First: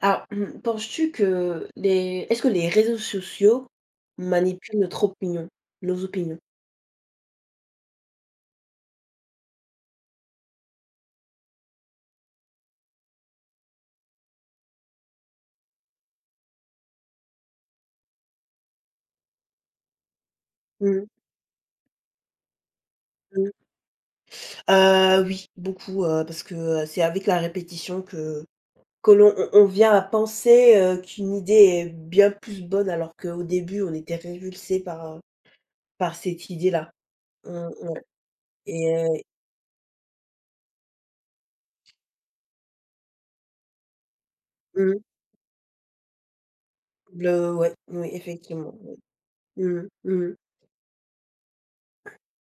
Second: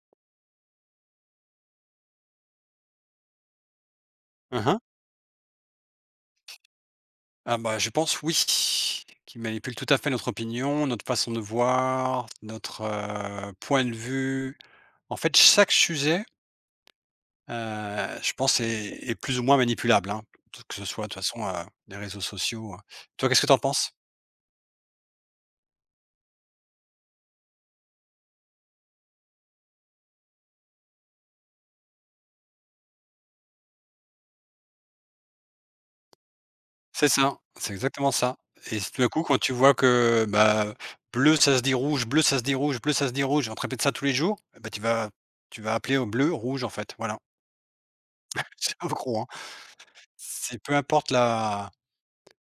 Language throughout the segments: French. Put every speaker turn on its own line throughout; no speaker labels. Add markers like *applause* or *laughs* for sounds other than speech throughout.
Alors, *clears throat* penses-tu que les est-ce que les réseaux sociaux
Hein,
manipulent
hein.
notre opinion? Nos opinions?
Ah bah, je pense oui, qu'ils manipulent tout à fait notre opinion, notre façon de voir, notre point de vue. En fait, chaque sujet, je pense est plus ou moins manipulable, hein, que ce
Mmh
soit de toute façon, les réseaux sociaux. Toi, qu'est-ce que
mh.
t'en penses?
Oui, beaucoup, parce que, c'est avec la répétition que l'on on vient à penser, qu'une idée est bien plus bonne alors qu'au début on était révulsé par cette idée-là.
C'est ça,
Mmh,
c'est
ouais.
exactement ça. Et
et
tout à coup, quand tu vois que, bah, bleu, ça se dit rouge, bleu, ça se dit rouge, bleu, ça se dit rouge, on te répète ça tous les jours, eh bah, tu
mmh,
vas tu vas appeler au bleu, rouge, en fait, voilà.
le Ouais, oui
*laughs*
effectivement,
C'est un
oui.
gros, hein.
Mmh mh.
C'est peu importe la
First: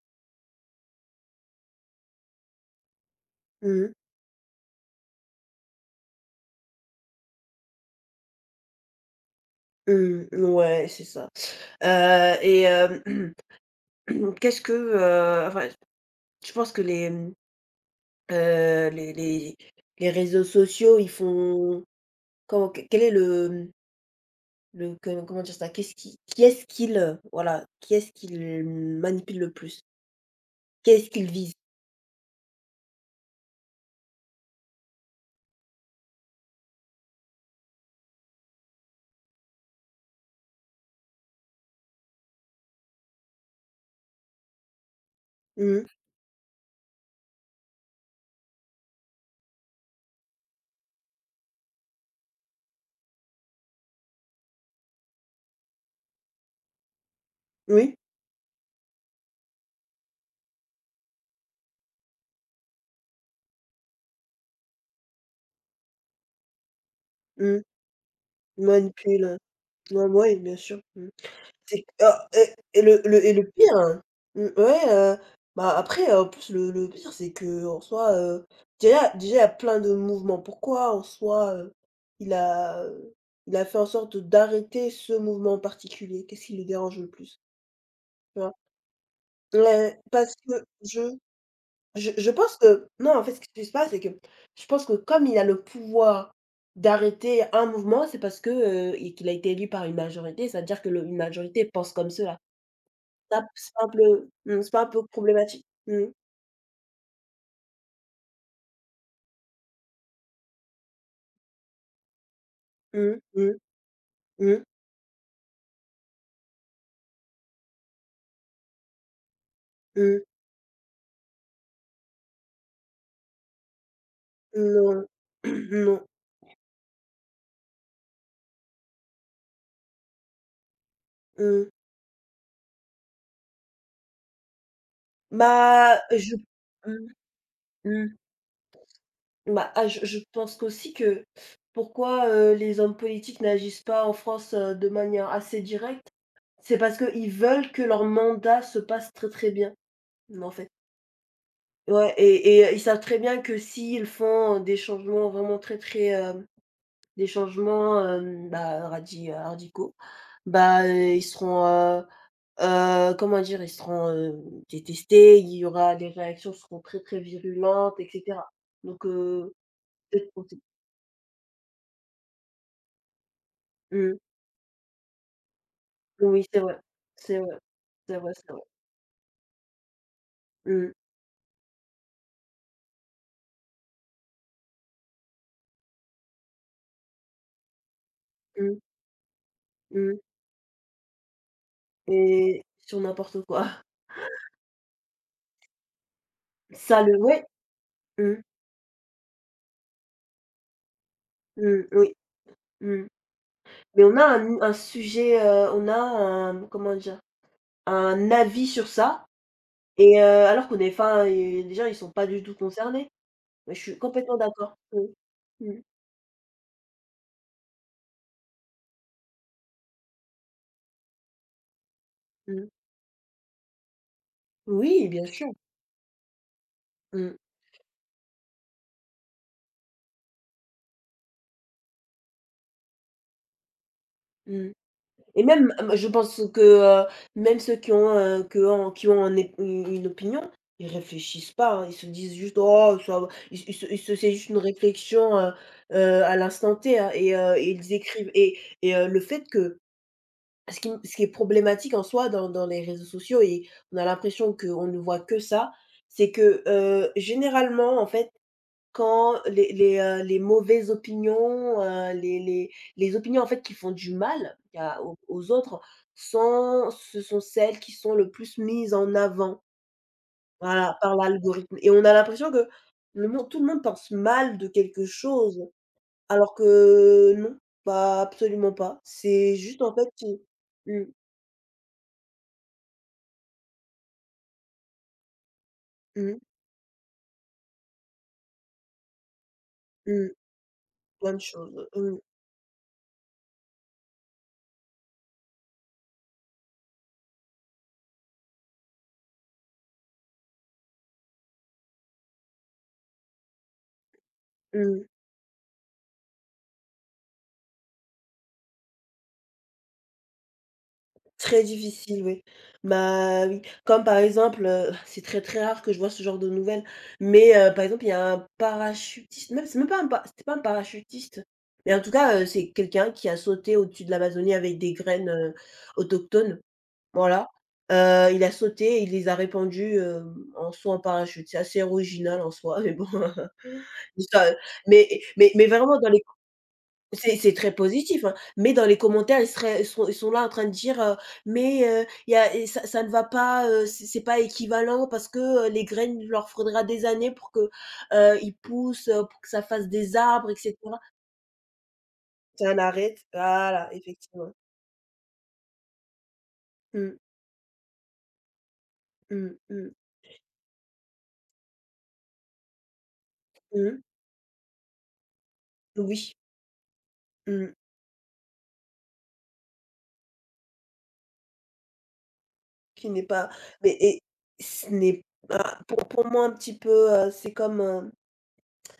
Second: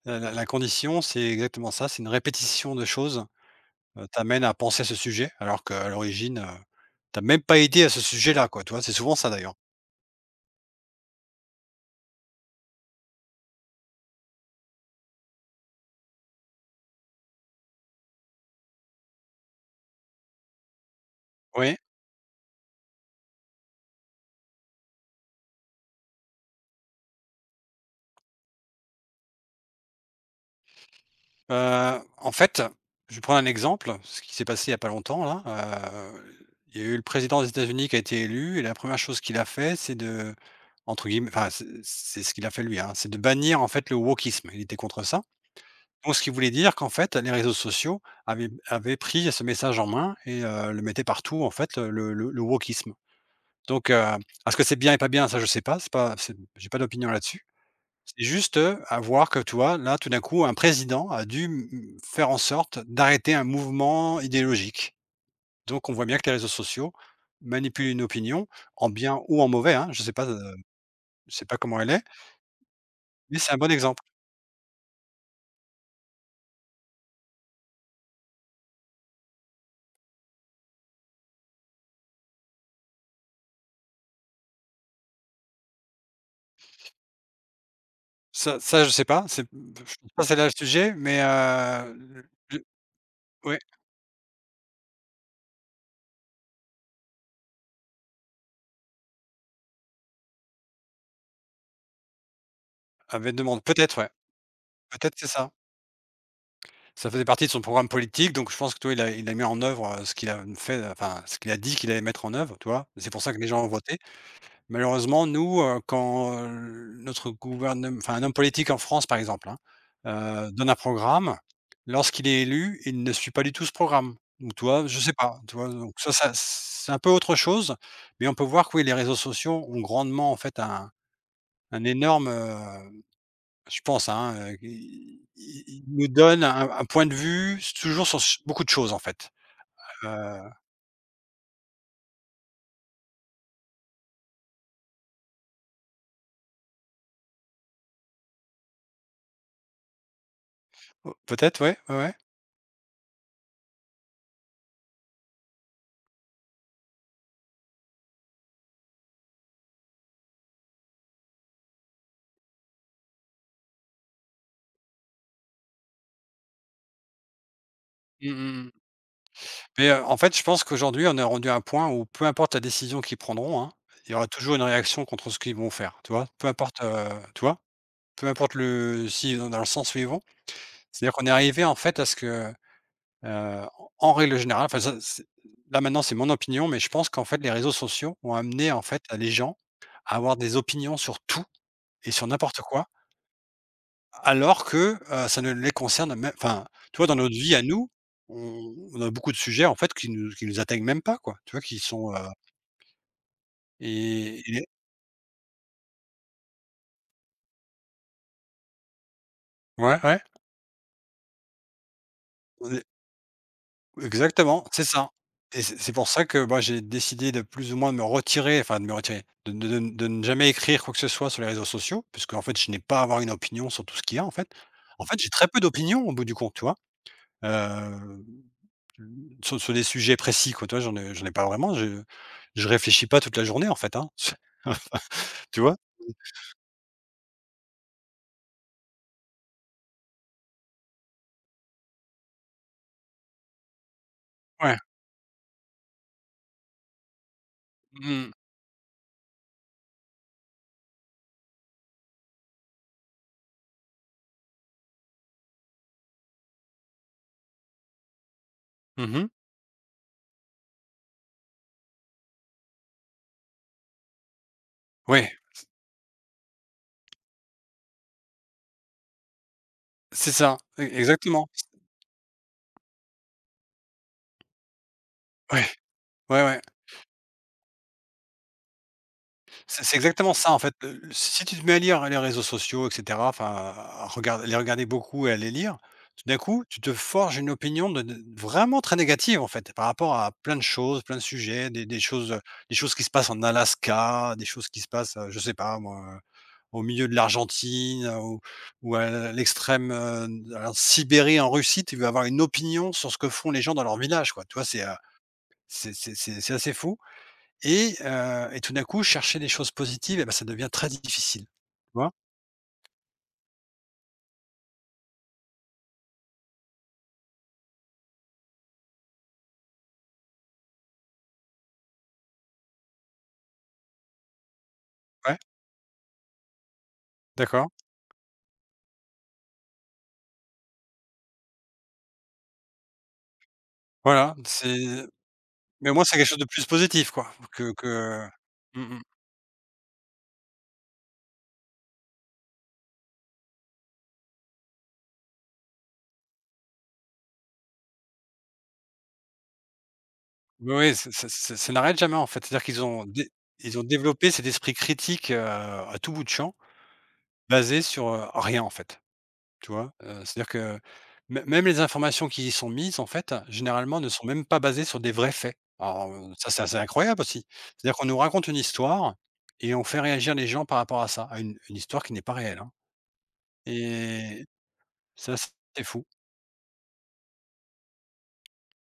La la la condition, c'est exactement ça, c'est une répétition de choses,
Mmh mh.
t'amène à penser à ce sujet, alors qu'à l'origine, tu même pas idée à ce sujet-là, quoi, tu vois? C'est souvent ça d'ailleurs.
Mmh. Ouais, c'est ça. Et hem *clears throat* *clears throat* enfin, je pense que les, mmh, les les les réseaux sociaux, ils
Oui,
font comment que quel est le, mmh, le que comment dire ça? Qu'est-ce qui est-ce qu'ils, voilà, qui est-ce qu'ils manipulent le plus? Qui est-ce qu'ils visent?
en fait, je vais prendre un exemple, ce qui s'est passé il y a pas longtemps là, heu, il y a eu le président des États-Unis qui a été élu et la première chose qu'il a fait, c'est de, entre guillemets, enfin, c'est ce qu'il a fait lui, hein, c'est de bannir en fait le wokisme. Il était contre ça.
Mmh.
Donc ce qui voulait dire qu'en fait, les réseaux sociaux avaient pris ce message en main et le mettaient partout en fait, le wokisme. Donc est-ce que c'est bien et pas bien? Ça, je sais pas, c'est pas c'est j'ai pas d'opinion là-dessus.
Oui,
C'est juste, à voir que tu vois, là, tout d'un coup, un président a dû m faire en sorte d'arrêter un mouvement idéologique. Donc on voit bien que les réseaux sociaux
mmh,
manipulent une opinion, en bien
manipulent,
ou en mauvais, hein,
ouais, ouais, bien sûr. Mmh.
je sais pas comment
C'est
elle est,
ah et et le le et
mais
le
c'est un bon
pire, hein,
exemple.
mmh, ouais, bah, après, en plus le pire c'est qu'en soi, déjà il y a plein de mouvements. Pourquoi en soi, il a, heu, il a fait en sorte d'arrêter ce mouvement en particulier? Qu'est-ce qui le dérange le plus? Tu vois?
Ça ça, je sais pas, c'est je suis
Ouais,
pas si
parce
c'est là le
que
sujet,
je
mais
je je pense que non, en fait, ce
ouais,
qui se passe, c'est que je pense que comme il a le pouvoir d'arrêter un mouvement, c'est parce que, et qu'il a été élu par une majorité, ça veut dire que le une majorité pense comme cela.
avait
Ça
demande.
c'est pas un
Peut-être, ouais.
peu mmh, c'est pas un peu
Peut-être c'est ça.
problématique? Mmh.
Ça faisait partie de son programme politique, donc je pense que, toi il a mis en œuvre, ce qu'il a fait, enfin, ce qu'il a dit qu'il allait mettre en œuvre, tu vois? C'est
Mmh,
pour ça que les
mmh,
gens ont voté.
mmh,
Malheureusement, nous, quand, notre gouvernement, enfin, un homme politique en France, par exemple, hein,
mmh.
donne un programme, lorsqu'il est élu, il ne suit pas du tout ce programme. Donc toi,
Non.
je sais pas, tu vois?
*clears throat*
Donc
Non.
ça ça c'est un peu autre chose, mais on peut voir que oui, les réseaux sociaux ont grandement, en fait, un
Mmh.
énorme, je pense, hein, i i il
Bah,
nous
je
donne un point
mmh,
de vue s toujours
mmh.
sur ch beaucoup de choses, en fait.
Bah, ah, je
Heu,
pense qu'aussi que pourquoi, les hommes politiques n'agissent pas en France, de manière assez directe, c'est parce qu'ils veulent que leur mandat se passe très, très bien, en fait.
oh, peut-être, ouais, ouais,
Ouais,
ouais.
et ils savent très bien que s'ils font des changements vraiment très, très, hem Des changements, hem, bah, radi radicaux. Bah, ils seront, heu comment dire? Ils seront, détestés, il y aura des réactions seront très, très virulentes et
Mmh
cetera.
mh mh.
Donc,
Mais, en
peut-être
fait, je
compter
pense qu'aujourd'hui, on est rendu à un point où peu importe la décision qu'ils prendront, hein, il y
mmh,
aura toujours une réaction contre ce qu'ils vont faire, tu vois?
oui,
Peu
c'est vrai,
importe,
c'est
tu
vrai,
vois?
c'est
Peu
vrai, c'est
importe
vrai.
le si vont dans le sens où ils vont.
Mmh,
C'est-à-dire qu'on est arrivé, en fait, à ce que, heu, en règle générale, enfin ça c'est là, maintenant, c'est mon opinion, mais je pense qu'en fait, les réseaux sociaux ont amené,
mmh,
en fait, à les gens à
mmh,
avoir des opinions sur tout. Et sur n'importe
et
quoi,
sur n'importe quoi. *laughs*
alors que, ça ne les concerne même enfin, tu
Ça
vois, dans
le
notre
Ouais,
vie à nous,
mmh,
on a beaucoup de sujets, en fait, qui nous atteignent même pas, quoi. Tu vois, qui
mmh, oui,
sont,
mmh. Mais on a
et
un
et
un sujet, on a un comment dire? Un avis sur ça.
ouais, ouais,
Et, alors qu'on est enfin, et les gens ils sont pas du tout
on est
concernés. Mais je suis complètement
exactement,
d'accord.
c'est
Mmh.
ça. Et c'est
Mmh.
c'est pour ça que moi, j'ai décidé de plus ou moins de me retirer, enfin de me retirer, de ne de ne jamais écrire quoi que ce soit sur les réseaux sociaux, puisqu'en fait,
Mmh.
je n'ai pas à avoir une opinion sur tout ce qu'il y a, en fait. En
Oui,
fait,
bien
j'ai très
sûr.
peu d'opinions au bout du compte, tu vois?
Mmh.
Heu Mmh, sur des sujets précis quoi, tu vois? J'en ai pas vraiment, je réfléchis pas toute la journée en fait, hein. *laughs*
Mmh. Et
Tu
même,
vois?
je pense que, heu, même ceux qui ont, que en qui ont un é une opinion, ils réfléchissent pas, hein. Ils se disent juste: «Oh ça va». Ils ils se C'est juste une
Ouais.
réflexion, à l'instant T, hein, et ils écrivent
Mmh.
et le fait que ce qui est problématique en soi dans les réseaux sociaux, et on a l'impression qu'on ne voit que ça, c'est que, généralement, en fait,
Mmh.
quand les mauvaises opinions, les opinions, en fait, qui font du mal à aux
Ouais,
aux autres sont celles qui sont le plus mises en avant,
c'est ça, e
voilà, par
exactement.
l'algorithme, et on a l'impression que le monde tout le monde pense mal de quelque chose,
Ouais, ouais,
alors
ouais.
que non, pas absolument pas. C'est juste,
C'est
en
c'est
fait,
exactement ça en fait,
mmh.
si tu te mets à lire les réseaux sociaux et cetera, enfin à regarder les regarder beaucoup et à les lire, tout
Mmh.
d'un coup, tu te forges une opinion de vraiment très négative en fait, par rapport
Mmh.
à plein de choses, plein de
Plein de
sujets,
choses,
des choses, des choses qui se passent en Alaska, des choses qui se passent, je sais pas moi, au milieu de l'Argentine, ou à l'extrême, à la Sibérie en Russie, tu vas avoir une opinion sur ce que font les gens dans leur village, quoi. Tu vois?
mmh,
C'est,
mmh.
c'est assez fou et tout d'un coup, chercher des choses positives et ben ça devient très difficile. Tu
Très
vois?
difficile, oui. Bah, oui, comme par exemple, *laughs* c'est très, très rare que je vois ce genre de nouvelles, mais par exemple, il y a un parachutiste, même c'est même pas un pa c'était pas un parachutiste, mais en tout cas, c'est quelqu'un qui a sauté au-dessus de l'Amazonie avec des graines,
Ouais,
autochtones, voilà.
d'accord.
Il a sauté et il les a répandues, en saut en parachute. C'est assez original en soi, mais bon, *laughs*
Voilà,
l'histoire,
c'est
mais mais
mais au
vraiment
moins,
dans
c'est
les
quelque chose de plus positif, quoi,
C'est très
que
positif,
que
hein, mais
mmh
dans les
mh.
commentaires, ils sont là en train de dire, «Mais, il y a et ça ne va pas, c'est pas équivalent parce que, les graines, il leur faudra des années pour que, ils poussent, pour que ça fasse des arbres et
Oui, oui,
cetera».
ça n'arrête jamais, en fait. C'est-à-dire
C'est
qu'ils
un
ont dé ils ont
Voilà,
développé cet
effectivement.
esprit critique, à tout bout de champ,
Mmh,
basé sur, rien, en fait.
mmh,
Tu
mmh,
vois? C'est-à-dire que mê même les informations qui y sont mises, en fait, généralement,
mmh,
ne sont même pas basées sur des vrais faits. Alors,
oui,
ça, c'est assez incroyable aussi.
mmh,
C'est-à-dire qu'on nous raconte une histoire et on fait réagir les gens par rapport à ça, à une histoire qui n'est pas réelle, hein
qui n'est pas mais et
et
ce n'est
ça,
pas
c'est fou.
pour moi un petit peu, c'est comme,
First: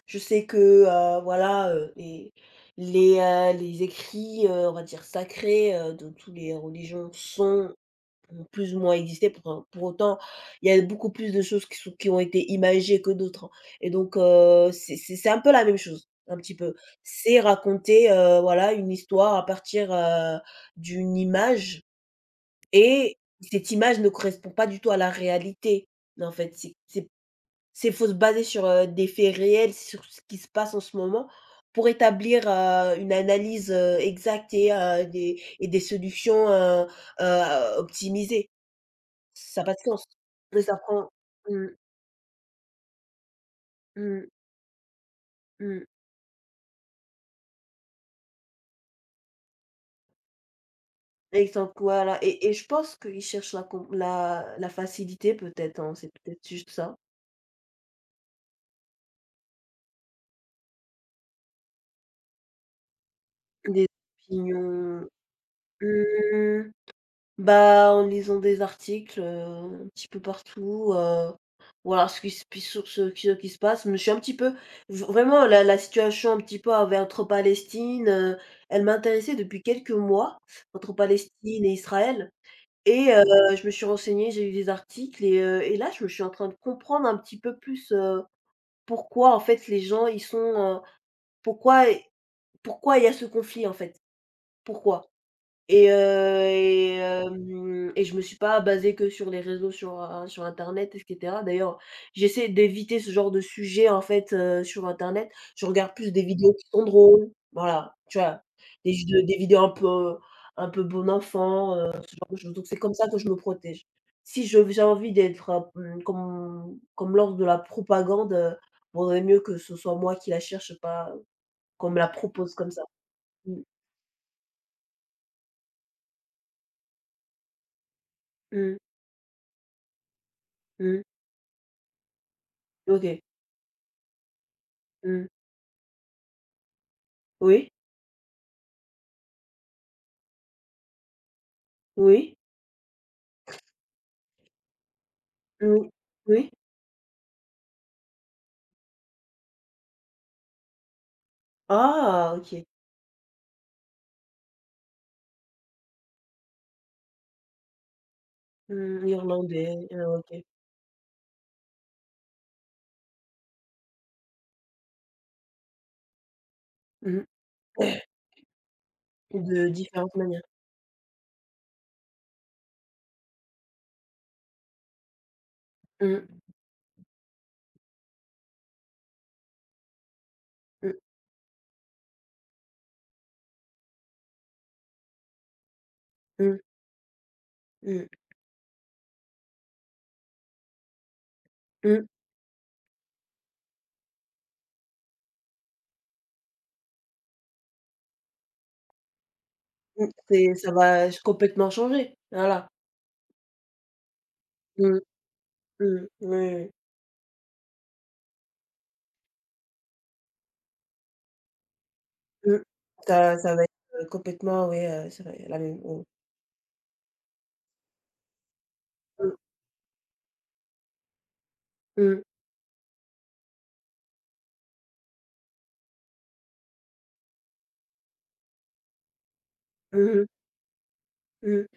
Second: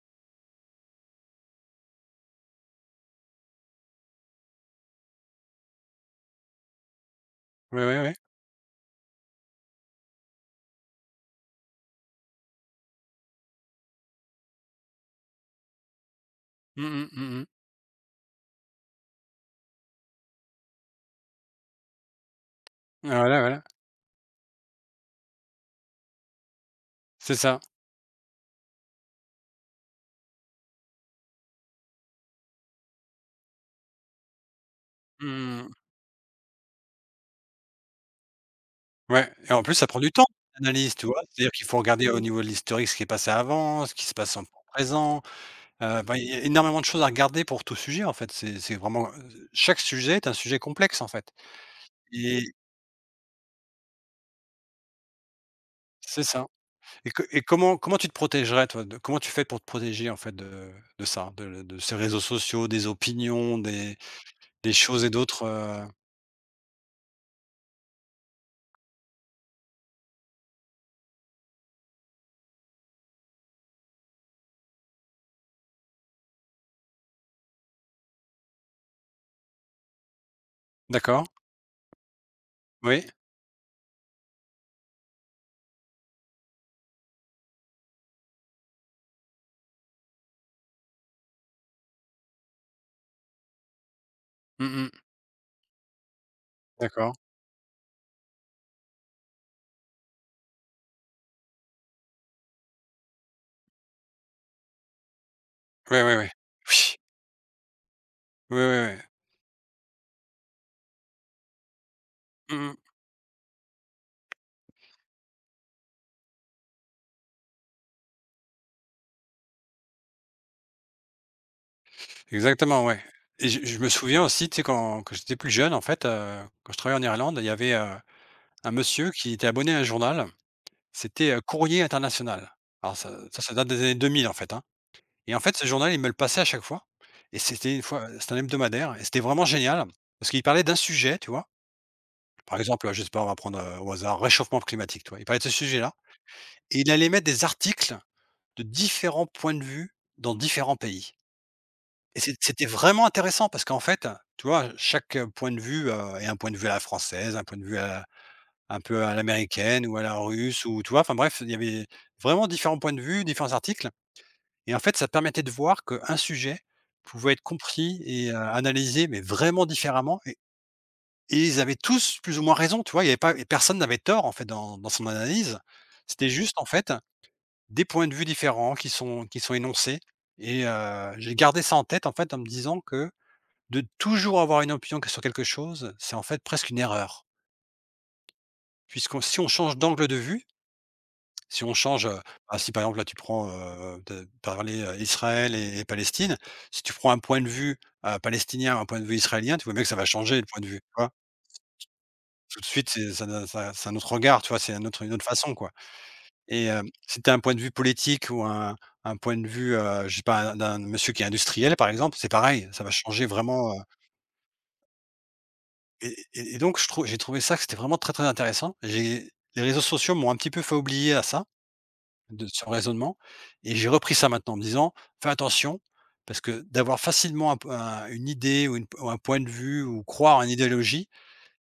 je sais que, voilà, les écrits, on va dire sacrés, de tous les religions sont
Oui, oui, oui.
ont plus ou moins existé, pour autant, il y a beaucoup plus de choses qui ont été imagées que d'autres, hein, et donc, c'est un peu la même chose, un petit peu.
Mmh mh. Mmh
C'est
mh.
raconter, voilà, une histoire à partir, d'une image, et
Voilà, voilà.
cette image ne correspond pas du tout à la réalité, en fait.
C'est ça.
C'est faut se baser sur, des faits réels, sur ce qui se passe en ce moment pour établir, une analyse, exacte, et
Mmh.
des solutions, optimisées.
Ouais et
Ça a
en
pas
plus,
de
ça prend
sens.
du temps,
Mais ça
l'analyse, tu
prend
vois? C'est-à-dire qu'il
mmh,
faut regarder au niveau de l'historique ce qui est passé avant, ce qui se
mmh,
passe en présent.
mmh,
Bah, il y a énormément de choses à regarder pour tout sujet, en fait. C'est vraiment, chaque sujet est un sujet complexe, en fait
exemple, Voilà,
et
et je pense qu'ils cherchent la com la la facilité peut-être, hein, c'est
c'est ça
peut-être juste ça.
et co et comment comment tu te protégerais, toi, de comment tu fais pour te protéger, en fait, de ça, de ces réseaux sociaux, des opinions,
Des
des choses
opinions.
et d'autres,
Mmh. Bah, en lisant des articles, un petit peu partout, voir ce qui se passe. Mais je suis un petit peu v vraiment la situation un petit peu avec entre Palestine, elle m'intéressait depuis quelques mois, entre
D'accord,
Palestine et Israël,
oui.
et, je me suis renseignée, j'ai lu des articles, et là, je me suis en train de comprendre un petit peu plus, pourquoi en fait les gens ils sont, heu, pourquoi pourquoi il y a ce conflit en fait?
Mmh mh.
Pourquoi? Et heu et
D'accord.
hem et je me suis pas basée que sur les réseaux, sur, sur internet et cetera. D'ailleurs, j'essaie d'éviter ce genre de sujet, en fait, sur internet. Je regarde
Oui,
plus
oui,
des
oui.
vidéos qui sont
Oui.
drôles, voilà, tu vois?
Oui, oui. Ouais.
Des vidéos un peu bon enfant, ce genre de choses. Donc
Mmh
c'est
mh.
comme ça que je me protège. Si je j'ai envie d'être, mmh, qu'on me de la propagande, vaudrait mieux que ce soit moi qui la cherche, pas qu'on me la propose comme ça.
Exactement, ouais et
Mmh.
je me souviens aussi, tu sais, quand j'étais plus jeune, en fait, quand je travaillais en Irlande, il y avait, un
Mmh.
monsieur qui était abonné à un journal.
Mmh.
C'était, Courrier International. Alors ça
OK.
ça, ça date des années 2000, en fait, hein
Mmh.
et en fait, ce journal, il me le passait à chaque fois et
Oui?
c'était une fois c'était un hebdomadaire et c'était vraiment génial parce qu'il parlait d'un sujet, tu vois?
Oui,
Par exemple, je sais pas, on va prendre, au hasard, réchauffement climatique, tu vois? Il parlait de ce
oui,
sujet-là
oui.
et il allait mettre des articles de différents points de vue dans différents pays et c'é
Ah! OK.
c'était vraiment intéressant parce qu'en fait, tu vois, chaque, point de vue, est un point de vue à la française, un point de vue à la. Un peu
Mmh,
à l'américaine
irlandais,
ou à la
OK.
russe ou tu vois? Enfin bref, il y avait vraiment différents points de vue, différents articles et en fait, ça permettait de voir qu'un sujet
Mmh. *coughs*
pouvait être compris et analysé, mais vraiment
De différentes
différemment et
manières.
ils avaient tous plus ou moins raison, tu vois? Il y avait pas et personne n'avait tort en fait dans son analyse.
Mmh,
C'était juste en fait des points de vue différents qui sont énoncés et
mmh,
j'ai gardé ça en tête en fait en me disant que de toujours avoir une opinion que sur quelque chose, c'est en fait
mmh,
presque une erreur
mmh,
puisque si on change d'angle de vue. Si on change,
mmh,
bah, si par exemple là tu prends, de parler, Israël et Palestine, si tu prends un point de vue, palestinien, un point de vue israélien, tu vois bien que ça va
mmh.
changer le
C'est
point de
Ça
vue, tu
va
vois?
complètement changer.
Tout de
Voilà.
suite, c'est ça donne ça c'est un autre regard, tu vois? C'est un
Mmh,
autre une autre façon, quoi
mmh, oui,
et
oui.
hem, si tu as un point de vue politique ou un point de vue, je sais pas, un- d'un monsieur qui est industriel, par exemple, c'est
Mmh.
pareil, ça va changer
Ça va être,
vraiment,
complètement, oui. Ça va être la même, oui.
et et donc je trouve j'ai trouvé ça que c'était vraiment très, très intéressant. J'ai
Mmh,
les réseaux sociaux m'ont un petit peu fait oublier à ça.
mmh.
De ce raisonnement et j'ai repris ça maintenant en me disant: «Fais attention parce que d'avoir facilement un p un une idée ou une ou un point de vue ou
Mmh mh.
croire en une idéologie,
Mmh,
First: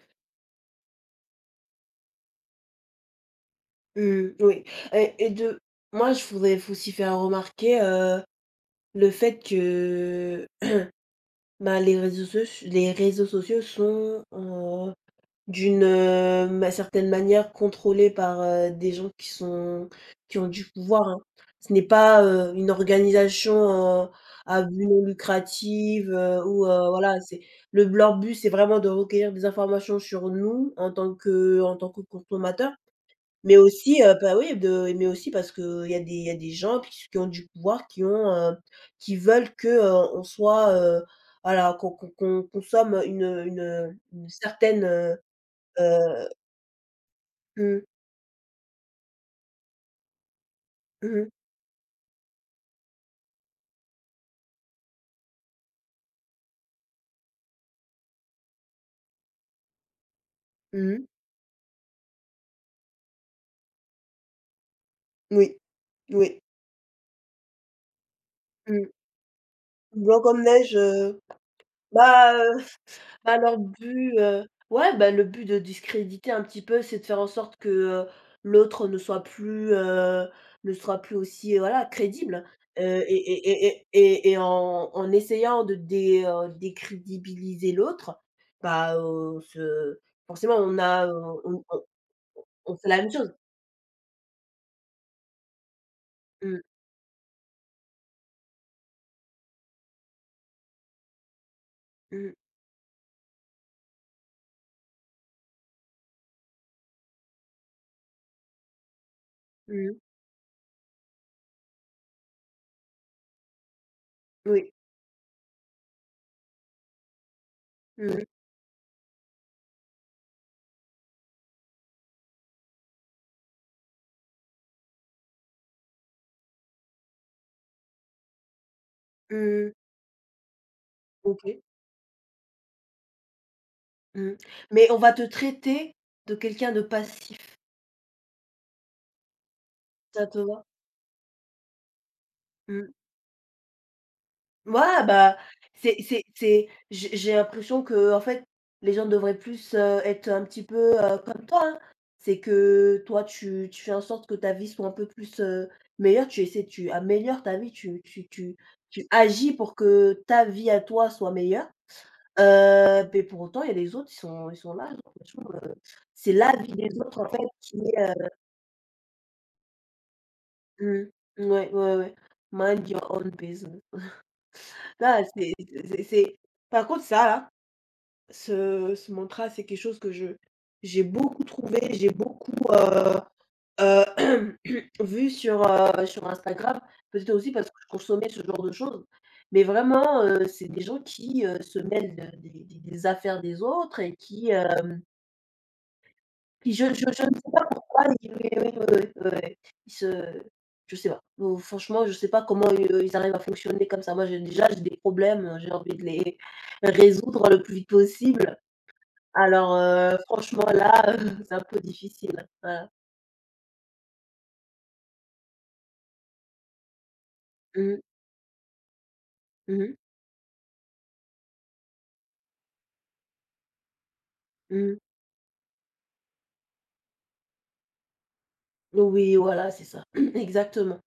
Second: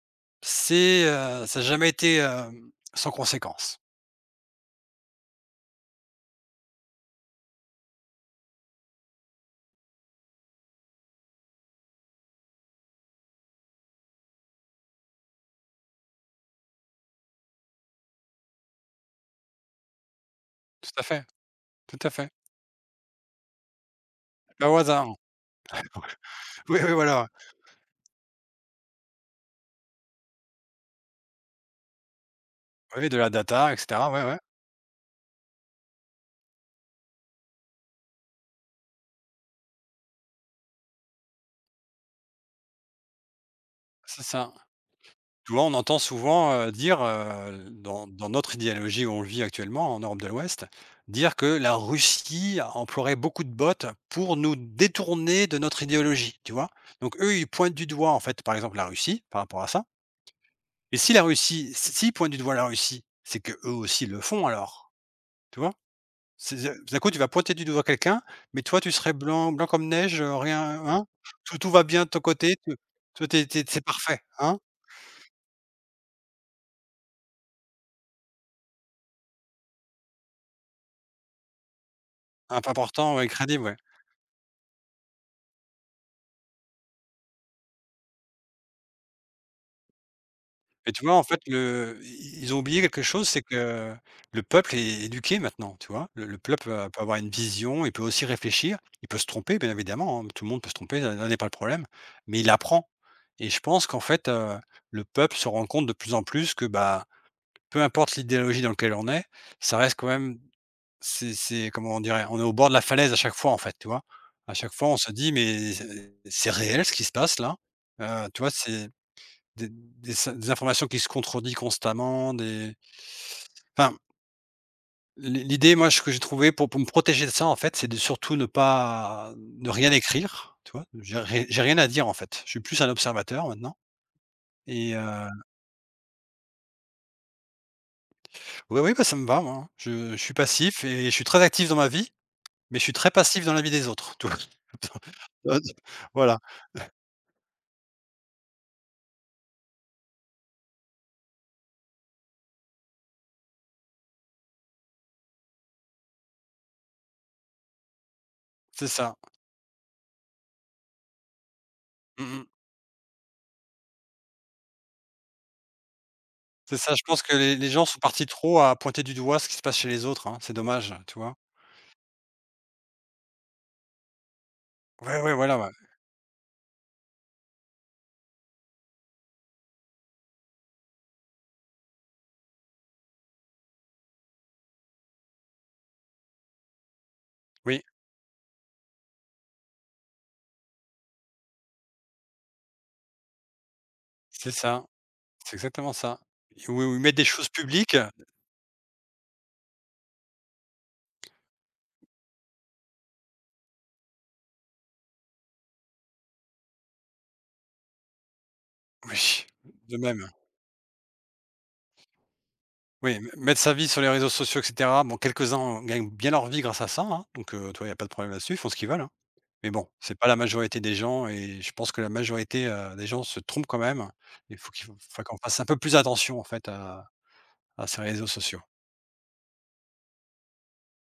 c'est, ça n'a jamais été, hem, sans conséquence».
mmh, oui, et de moi, je voudrais aussi faire remarquer, le fait que, bah, les réseaux sociaux sont, d'une, ma certaine manière, contrôlée par, des gens qui ont du
Tout
pouvoir,
à
hein.
fait,
Ce n'est
tout à
pas,
fait.
une organisation, à
Bah, au
but non
hasard.
lucrative, ou,
Oui, oui,
voilà,
voilà.
c'est le leur but, c'est vraiment de recueillir des informations sur nous en tant que, consommateurs,
Oui, de la
mais
data et
aussi,
cetera. Ouais,
bah,
ouais,
oui, de mais aussi parce que il y a des gens qui ont du pouvoir, qui ont, qui veulent que, on soit, voilà, qu'on consomme
c'est
une
ça.
certaine, euh,
Tu vois, on entend
Heu
souvent, dire,
mmh.
dans notre idéologie où on le vit actuellement en Europe de l'Ouest,
Mmh.
dire que la Russie emploierait beaucoup de bots pour nous détourner de notre idéologie, tu vois? Donc eux, ils pointent du doigt, en fait, par exemple, la Russie par rapport à ça et
Mmh.
si la Russie si s'ils pointent du doigt la Russie, c'est que eux aussi le font alors,
Oui,
tu vois?
oui.
C'est d'un coup, tu vas pointer du doigt quelqu'un, mais toi,
Mmh.
tu serais blanc comme
Blanc
neige,
comme neige,
rien, hein? Tout va bien de ton
bah,
côté, te toi, tu
bah,
es
leur
c'est
but,
parfait, hein?
ouais, bah, le but de discréditer un petit peu, c'est de faire en sorte que, l'autre ne soit plus, ne soit plus aussi, voilà, crédible,
Imp important,
et
ouais,
et
crédible,
et
ouais.
et et et en essayant de dé décrédibiliser l'autre, bah, on se forcément on
Et tu
a,
vois, en fait,
on on
le i ils ont
on
oublié
fait la
quelque
même
chose,
chose.
c'est que le peuple est éduqué maintenant, tu vois? Le
Mmh.
peuple, peut avoir une vision, il peut aussi réfléchir, il peut se tromper, bien évidemment, hein, tout le monde peut se tromper, là là n'est pas le problème,
Mmh.
mais il apprend et je pense qu'en fait, le peuple se rend compte de plus en plus que, bah, peu importe l'idéologie dans lequel on est, ça reste
Mmh.
quand même c'est comment on dirait? On est au bord de la falaise à chaque fois, en fait, tu vois? À
Oui.
chaque fois, on se dit: «Mais c'est réel ce qui se passe là?»
Mmh.
Tu vois? C'est des informations qui se contredisent constamment, des enfin, l'i l'idée, moi, ce que j'ai trouvé pour me protéger de ça, en fait, c'est de surtout ne pas ne
Mmh.
rien écrire, tu vois? J'ai rien
OK.
j'ai rien à dire, en fait. Je suis plus un observateur maintenant
Mmh. Mais
et
on va te traiter de quelqu'un de passif,
oui, oui, bah, ça me va, moi, hein. Je
ça
suis
te va?
passif et je suis très actif dans ma vie, mais je
Mmh.
suis très passif dans la vie des autres, tu vois?
Ouais,
*laughs*
bah,
Voilà,
c'est j'ai l'impression que, en fait, les gens devraient plus, être un petit peu, comme toi, hein. C'est que toi, tu fais en sorte que ta vie soit un peu plus, meilleure, tu améliores ta vie, tu tu tu
c'est
tu
ça.
agis pour que ta vie à toi soit meilleure,
Mmh mh.
mais pour autant, il y a les autres, ils sont là, j'ai l'impression, c'est la vie
C'est ça,
des
je
autres,
pense
en
que
fait,
les
qui
gens sont
est,
partis trop à pointer du doigt ce qui se passe chez les autres, hein, c'est dommage,
Mmh.
tu vois?
Ouais, ouais, ouais. Mind your own business.
Ouais,
Là,
ouais, voilà, ouais.
c'est par contre ça là, ce mantra, c'est quelque chose que je j'ai beaucoup trouvé, j'ai beaucoup, heu, *clears throat* vu sur, sur Instagram. Peut-être aussi parce que
Oui,
je consommais ce genre de choses. Mais vraiment, c'est des gens qui, se mêlent de des affaires des autres et qui,
c'est ça.
hem
C'est exactement ça.
puis je
Ou
je
mettre
je
des
ne
choses
sais pas
publiques
pourquoi ils oui, oui, oui, oui, oui, oui. Ils se Je sais pas. Franchement, je sais pas comment i ils arrivent à fonctionner comme ça. Moi, j'ai des problèmes, hein. J'ai envie de les résoudre le plus vite possible.
oui,
Alors,
de même.
franchement là, *laughs* c'est un peu difficile, hein. Voilà.
Oui, m mettre sa vie sur les réseaux sociaux et cetera. Bon, quelques-uns gagnent bien leur vie grâce à ça, hein, donc tu il n'y a
Mmh
pas de problème là-dessus, ils font ce qu'ils veulent, hein. Mais
mh.
bon, c'est pas la majorité des gens et je pense que la majorité, des gens se trompent quand même. Il faut qu'il
Mmh.
faut faut qu'on fasse un peu plus attention en fait à ces réseaux sociaux.
Oui, voilà, c'est ça. *clears throat* Exactement.